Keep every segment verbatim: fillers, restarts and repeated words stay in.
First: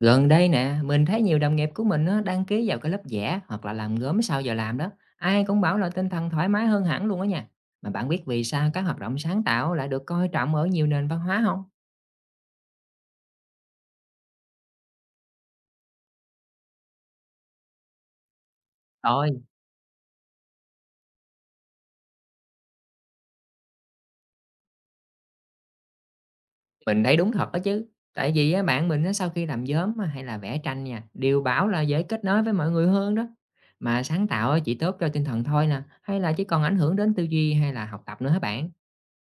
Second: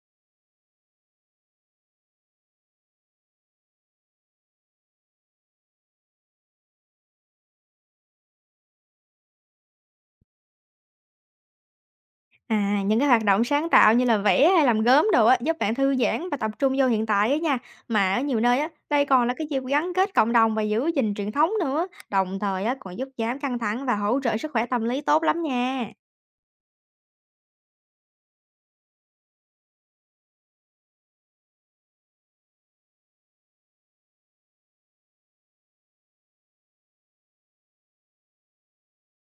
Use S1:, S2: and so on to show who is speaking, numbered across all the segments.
S1: Gần đây nè, mình thấy nhiều đồng nghiệp của mình á, đăng ký vào cái lớp vẽ hoặc là làm gốm sau giờ làm đó. Ai cũng bảo là tinh thần thoải mái hơn hẳn luôn á nha. Mà bạn biết vì sao các hoạt động sáng tạo lại được coi trọng ở nhiều nền văn hóa không?
S2: À, những cái hoạt động sáng tạo như là vẽ hay làm gốm đồ á, giúp bạn thư giãn và tập trung vô hiện tại á nha. Mà ở nhiều nơi á, đây còn
S1: Rồi,
S2: là cái dịp gắn kết cộng đồng và giữ gìn truyền thống nữa. Đồng thời á, còn giúp giảm căng thẳng và hỗ trợ sức khỏe tâm lý tốt lắm nha.
S1: mình thấy đúng thật đó chứ. Tại vì á, bạn mình á, sau khi làm gốm á, hay là vẽ tranh nha, đều bảo là dễ kết nối với mọi người hơn đó. Mà sáng tạo á, chỉ tốt cho tinh thần thôi nè, hay là chỉ còn ảnh hưởng đến tư duy hay là học tập nữa hả bạn?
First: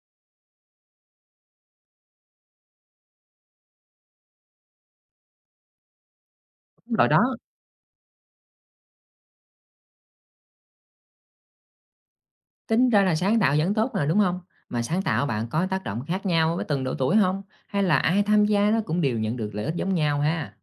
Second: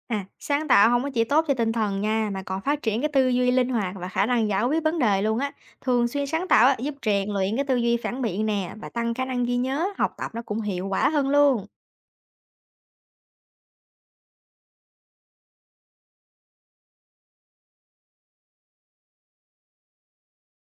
S2: À, sáng tạo không có chỉ tốt cho tinh thần nha, mà còn phát triển cái tư duy linh hoạt và khả năng giải quyết vấn đề luôn á. Thường xuyên sáng tạo á, giúp
S1: Đúng rồi đó.
S2: rèn luyện cái tư duy phản biện nè và tăng khả năng ghi nhớ, học tập nó cũng hiệu quả hơn luôn.
S1: Tính ra là sáng tạo vẫn tốt mà, đúng không? Mà sáng tạo bạn có tác động khác nhau với từng độ tuổi không? Hay là ai tham gia nó cũng đều nhận được lợi ích giống nhau ha?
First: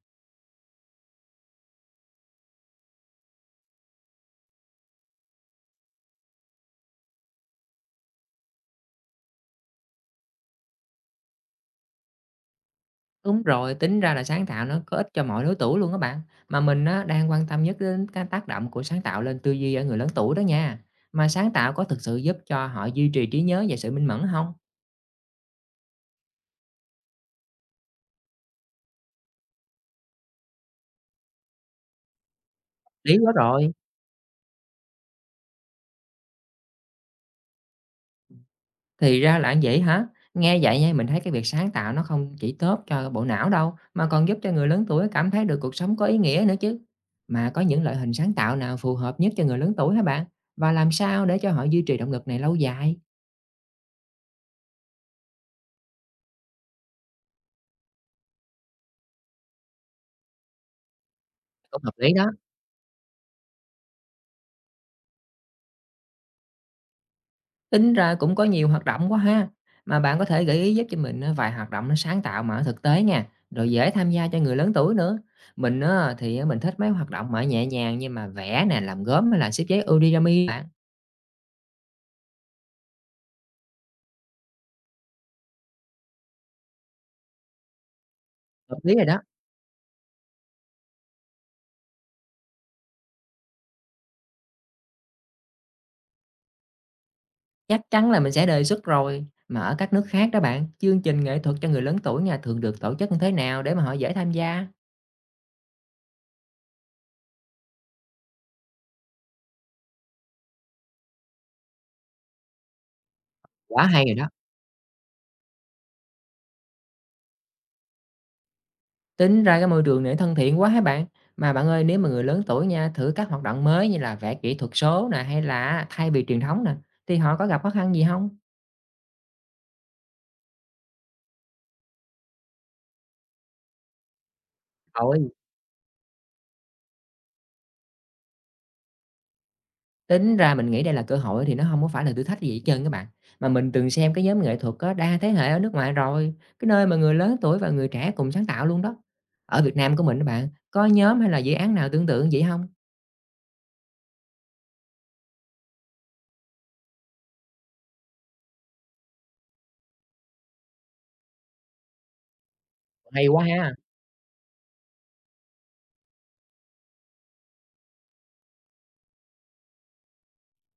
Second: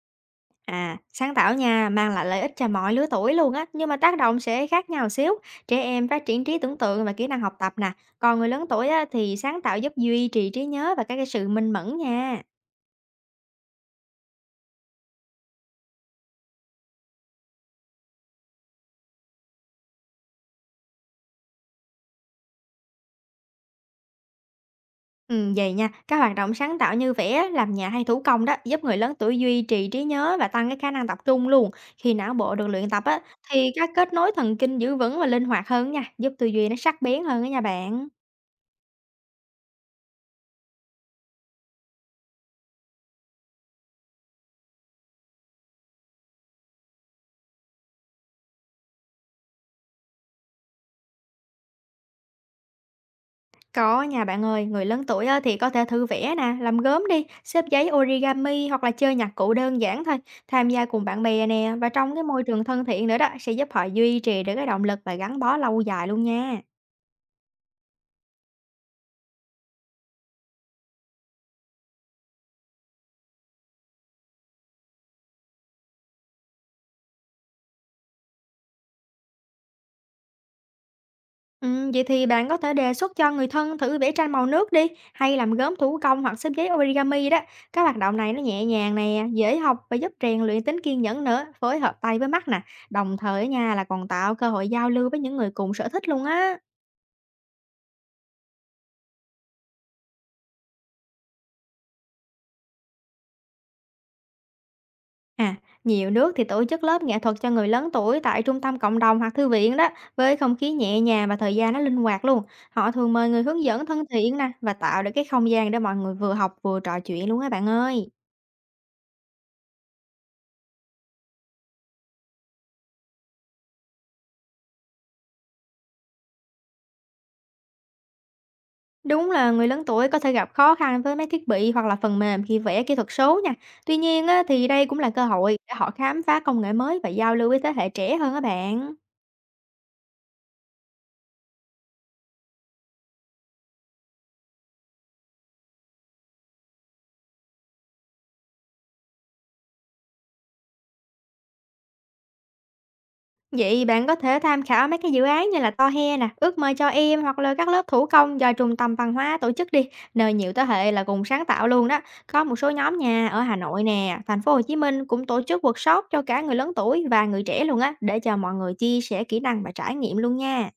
S2: À, sáng tạo nha, mang lại lợi ích cho mọi lứa tuổi luôn á, nhưng mà tác động sẽ khác nhau xíu. Trẻ em phát triển trí tưởng tượng và kỹ năng học tập nè, còn người lớn tuổi á, thì sáng tạo giúp duy trì trí nhớ và các cái sự minh mẫn nha.
S1: Đúng rồi, tính ra là sáng tạo nó có ích cho mọi lứa tuổi luôn các bạn. Mà mình á, đang quan tâm nhất đến cái tác động của sáng tạo lên tư duy ở người lớn tuổi đó nha. Mà sáng tạo có thực sự giúp cho họ duy trì trí nhớ và sự minh mẫn không?
S2: Ừ, vậy nha, các hoạt động sáng tạo như vẽ, làm nhà hay thủ công đó giúp người lớn tuổi duy trì trí nhớ và tăng cái khả năng tập trung luôn. Khi não bộ được luyện tập
S1: Lý
S2: á,
S1: quá
S2: thì
S1: rồi.
S2: các kết nối thần kinh giữ vững và linh hoạt hơn nha, giúp tư duy nó sắc bén hơn đó nha bạn.
S1: Thì ra là vậy hả? Nghe vậy nha, mình thấy cái việc sáng tạo nó không chỉ tốt cho bộ não đâu, mà còn giúp cho người lớn tuổi cảm thấy được cuộc sống có ý nghĩa nữa chứ. Mà có những loại hình sáng tạo nào phù hợp nhất cho người lớn tuổi hả bạn? Và làm sao để cho họ duy trì động lực này lâu dài?
S2: Có nha bạn ơi, người lớn tuổi á, thì có thể thử vẽ nè, làm gốm đi, xếp giấy origami hoặc là chơi nhạc cụ đơn giản thôi. Tham gia cùng bạn bè nè
S1: Cũng
S2: và
S1: hợp lý
S2: trong cái
S1: đó.
S2: môi trường thân thiện nữa đó sẽ giúp họ duy trì được cái động lực và gắn bó lâu dài luôn nha.
S1: Tính ra cũng có nhiều hoạt động quá ha. Mà bạn có thể gợi ý giúp cho mình ờ, vài hoạt động nó sáng tạo mà ở thực tế nha, rồi dễ tham gia cho người lớn tuổi nữa. Mình ờ, thì ờ, mình thích mấy hoạt động mà nhẹ nhàng như mà vẽ nè, làm gốm hay là xếp giấy origami bạn.
S2: Ừ, vậy thì bạn có thể đề xuất cho người thân thử vẽ tranh màu nước đi, hay làm gốm thủ công hoặc xếp giấy origami đó. Các hoạt động này nó nhẹ
S1: Hợp lý
S2: nhàng
S1: rồi đó.
S2: nè, dễ học và giúp rèn luyện tính kiên nhẫn nữa, phối hợp tay với mắt nè. Đồng thời nha là còn tạo cơ hội giao lưu với những người cùng sở thích luôn á.
S1: Chắc chắn là mình sẽ đề xuất rồi. Mà ở các nước khác đó bạn, chương trình nghệ thuật cho người lớn tuổi nha thường được tổ chức như thế nào để mà họ dễ tham gia?
S2: À, nhiều nước thì tổ chức lớp nghệ thuật cho người lớn tuổi tại trung tâm cộng đồng hoặc thư viện đó, với không khí nhẹ nhàng và thời gian nó linh hoạt luôn. Họ thường mời người hướng dẫn
S1: Quá
S2: thân
S1: hay rồi đó.
S2: thiện nè và tạo được cái không gian để mọi người vừa học vừa trò chuyện luôn á bạn ơi.
S1: Tính ra cái môi trường này thân thiện quá hả bạn? Mà bạn ơi, nếu mà người lớn tuổi nha thử các hoạt động mới như là vẽ kỹ thuật số nè hay là thay vì truyền thống nè, thì họ có gặp khó khăn gì không?
S2: Đúng là người lớn tuổi có thể gặp khó khăn với mấy thiết bị hoặc là phần mềm khi vẽ kỹ thuật số nha. Tuy nhiên á, thì đây cũng là
S1: Ôi.
S2: cơ hội để họ khám phá công nghệ mới và giao lưu với thế hệ trẻ hơn các bạn.
S1: Tính ra mình nghĩ đây là cơ hội thì nó không có phải là thử thách gì hết trơn á bạn, mà mình từng xem cái nhóm nghệ thuật á đa thế hệ ở nước ngoài rồi, cái nơi mà người lớn tuổi và người trẻ cùng sáng tạo luôn đó. Ở Việt Nam của mình các bạn, có nhóm hay là dự án nào tương tự vậy không?
S2: Vậy bạn có thể tham khảo mấy cái dự án như là To He nè, Ước mơ cho em hoặc là các lớp thủ công do trung tâm văn hóa tổ chức đi, nơi nhiều thế hệ là cùng sáng tạo luôn đó. Có một số nhóm
S1: Hay
S2: nhà ở
S1: quá
S2: Hà
S1: ha!
S2: Nội nè, thành phố Hồ Chí Minh cũng tổ chức workshop cho cả người lớn tuổi và người trẻ luôn á, để cho mọi người chia sẻ kỹ năng và trải nghiệm luôn nha.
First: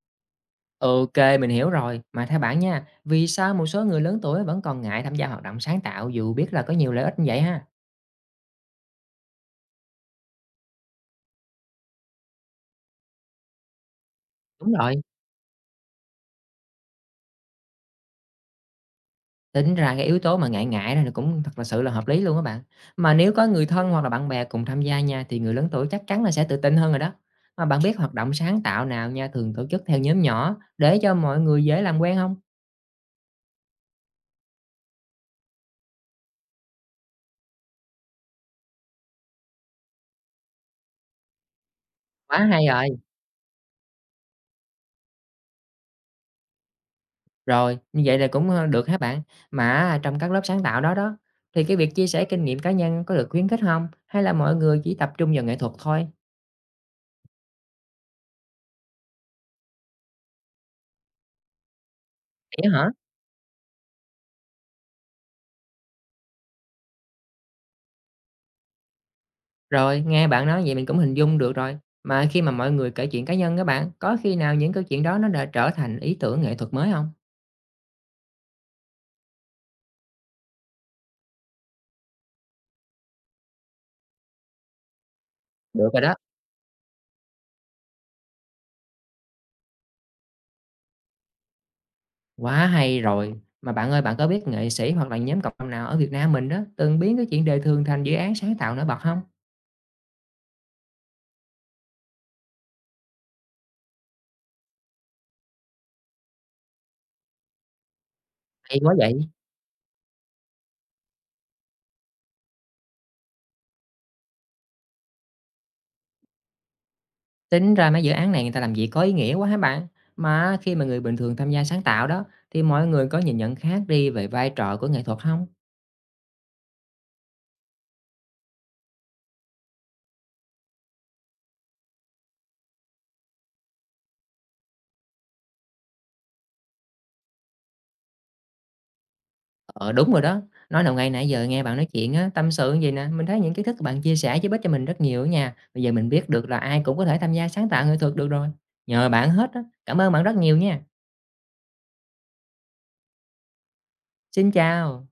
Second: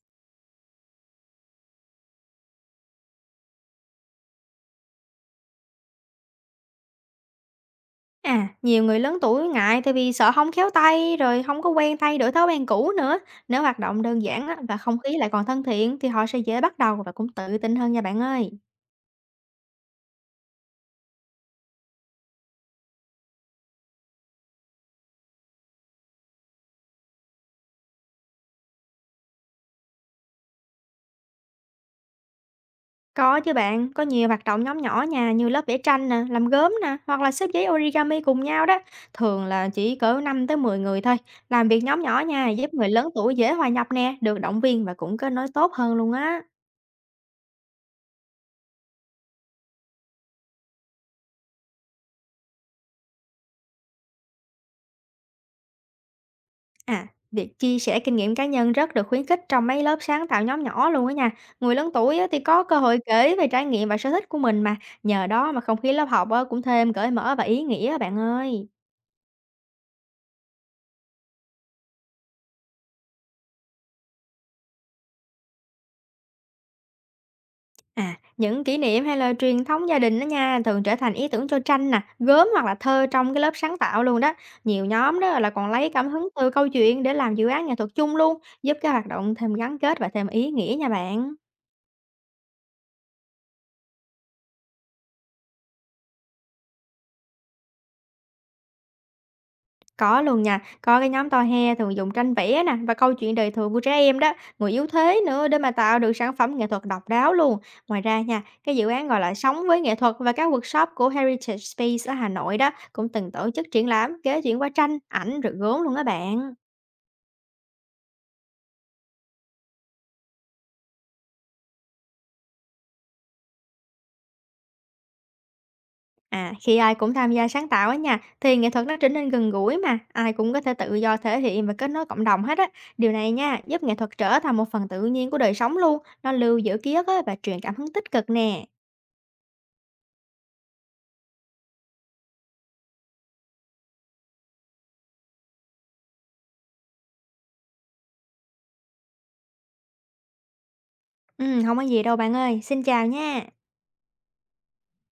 S1: Ok, mình hiểu rồi. Mà theo bạn nha, vì sao một số người lớn tuổi vẫn còn ngại tham gia hoạt động sáng tạo dù biết là có nhiều lợi ích như vậy ha?
S2: À, nhiều người lớn tuổi ngại tại vì sợ không khéo tay rồi không có quen thay đổi thói quen cũ nữa. Nếu hoạt động đơn giản á,
S1: Đúng
S2: và
S1: rồi.
S2: không khí lại còn thân thiện thì họ sẽ dễ bắt đầu và cũng tự tin hơn nha bạn ơi.
S1: Tính ra cái yếu tố mà ngại ngại này là cũng thật là sự là hợp lý luôn á bạn. Mà nếu có người thân hoặc là bạn bè cùng tham gia nha, thì người lớn tuổi chắc chắn là sẽ tự tin hơn rồi đó. Mà bạn biết hoạt động sáng tạo nào nha, thường tổ chức theo nhóm nhỏ để cho mọi người dễ làm quen không?
S2: Có chứ bạn, có nhiều hoạt động nhóm nhỏ nha, như lớp vẽ tranh nè, làm gốm nè, hoặc là xếp giấy origami cùng nhau đó. Thường là chỉ cỡ năm tới mười người thôi. Làm việc nhóm nhỏ
S1: Quá
S2: nha,
S1: hay
S2: giúp người
S1: rồi,
S2: lớn tuổi dễ hòa nhập nè, được động viên và cũng kết nối tốt hơn luôn á.
S1: rồi, như vậy là cũng, ơ, được hả bạn? Mà trong các lớp sáng tạo đó đó, thì cái việc chia sẻ kinh nghiệm cá nhân có được khuyến khích không? Hay là mọi người chỉ tập trung vào nghệ thuật thôi?
S2: À, việc chia sẻ kinh nghiệm cá nhân rất được khuyến khích trong mấy lớp sáng tạo nhóm nhỏ luôn á nha. Người lớn tuổi á, thì có
S1: Vậy
S2: cơ
S1: hả?
S2: hội kể về trải nghiệm và sở thích của mình mà. Nhờ đó mà không khí lớp học á, cũng thêm cởi mở và ý nghĩa á bạn ơi.
S1: Rồi, nghe bạn nói vậy mình cũng hình dung được rồi. Mà khi mà mọi người kể chuyện cá nhân các bạn, có khi nào những câu chuyện đó nó đã trở thành ý tưởng nghệ thuật mới không?
S2: À, những kỷ niệm hay là truyền thống gia đình đó nha, thường trở thành ý tưởng cho tranh nè, gốm hoặc là thơ trong cái lớp sáng tạo luôn đó. Nhiều nhóm đó là còn
S1: Được
S2: lấy
S1: rồi
S2: cảm
S1: đó,
S2: hứng từ câu chuyện để làm dự án nghệ thuật chung luôn, giúp cái hoạt động thêm gắn kết và thêm ý nghĩa nha bạn.
S1: quá hay rồi. Mà bạn ơi, bạn có biết nghệ sĩ hoặc là nhóm cộng đồng nào ở Việt Nam mình đó, từng biến cái chuyện đời thường thành dự án sáng tạo nổi bật không?
S2: Có luôn nha, có cái nhóm To He thường dùng tranh vẽ nè và câu chuyện đời thường của trẻ em đó, người yếu thế nữa để mà tạo được sản phẩm nghệ thuật độc đáo luôn. Ngoài ra nha, cái
S1: Hay
S2: dự
S1: quá
S2: án
S1: vậy,
S2: gọi là Sống với nghệ thuật và các workshop của Heritage Space ở Hà Nội đó cũng từng tổ chức triển lãm kế chuyển qua tranh, ảnh rồi gốm luôn á bạn.
S1: tính ra mấy dự án này người ta làm gì có ý nghĩa quá hả bạn? Mà khi mà người bình thường tham gia sáng tạo đó, thì mọi người có nhìn nhận khác đi về vai trò của nghệ thuật không?
S2: À, khi ai cũng tham gia sáng tạo á nha, thì nghệ thuật nó trở nên gần gũi mà, ai cũng có thể tự do thể hiện và kết nối cộng đồng hết á. Điều này nha, giúp nghệ thuật trở thành một phần tự nhiên của đời sống luôn, nó lưu giữ ký ức á và truyền cảm hứng tích cực nè.
S1: Ờ, đúng rồi đó. Nói đầu ngày nãy giờ nghe bạn nói chuyện á, tâm sự như vậy nè, mình thấy những kiến thức bạn chia sẻ giúp ích cho mình rất nhiều á nha. Bây giờ mình biết được là ai cũng có thể tham gia sáng tạo nghệ thuật được rồi. Nhờ bạn hết á. Cảm ơn bạn rất nhiều nha.
S2: Ừm, hông có gì đâu bạn ơi. Xin chào nha.
S1: Xin chào.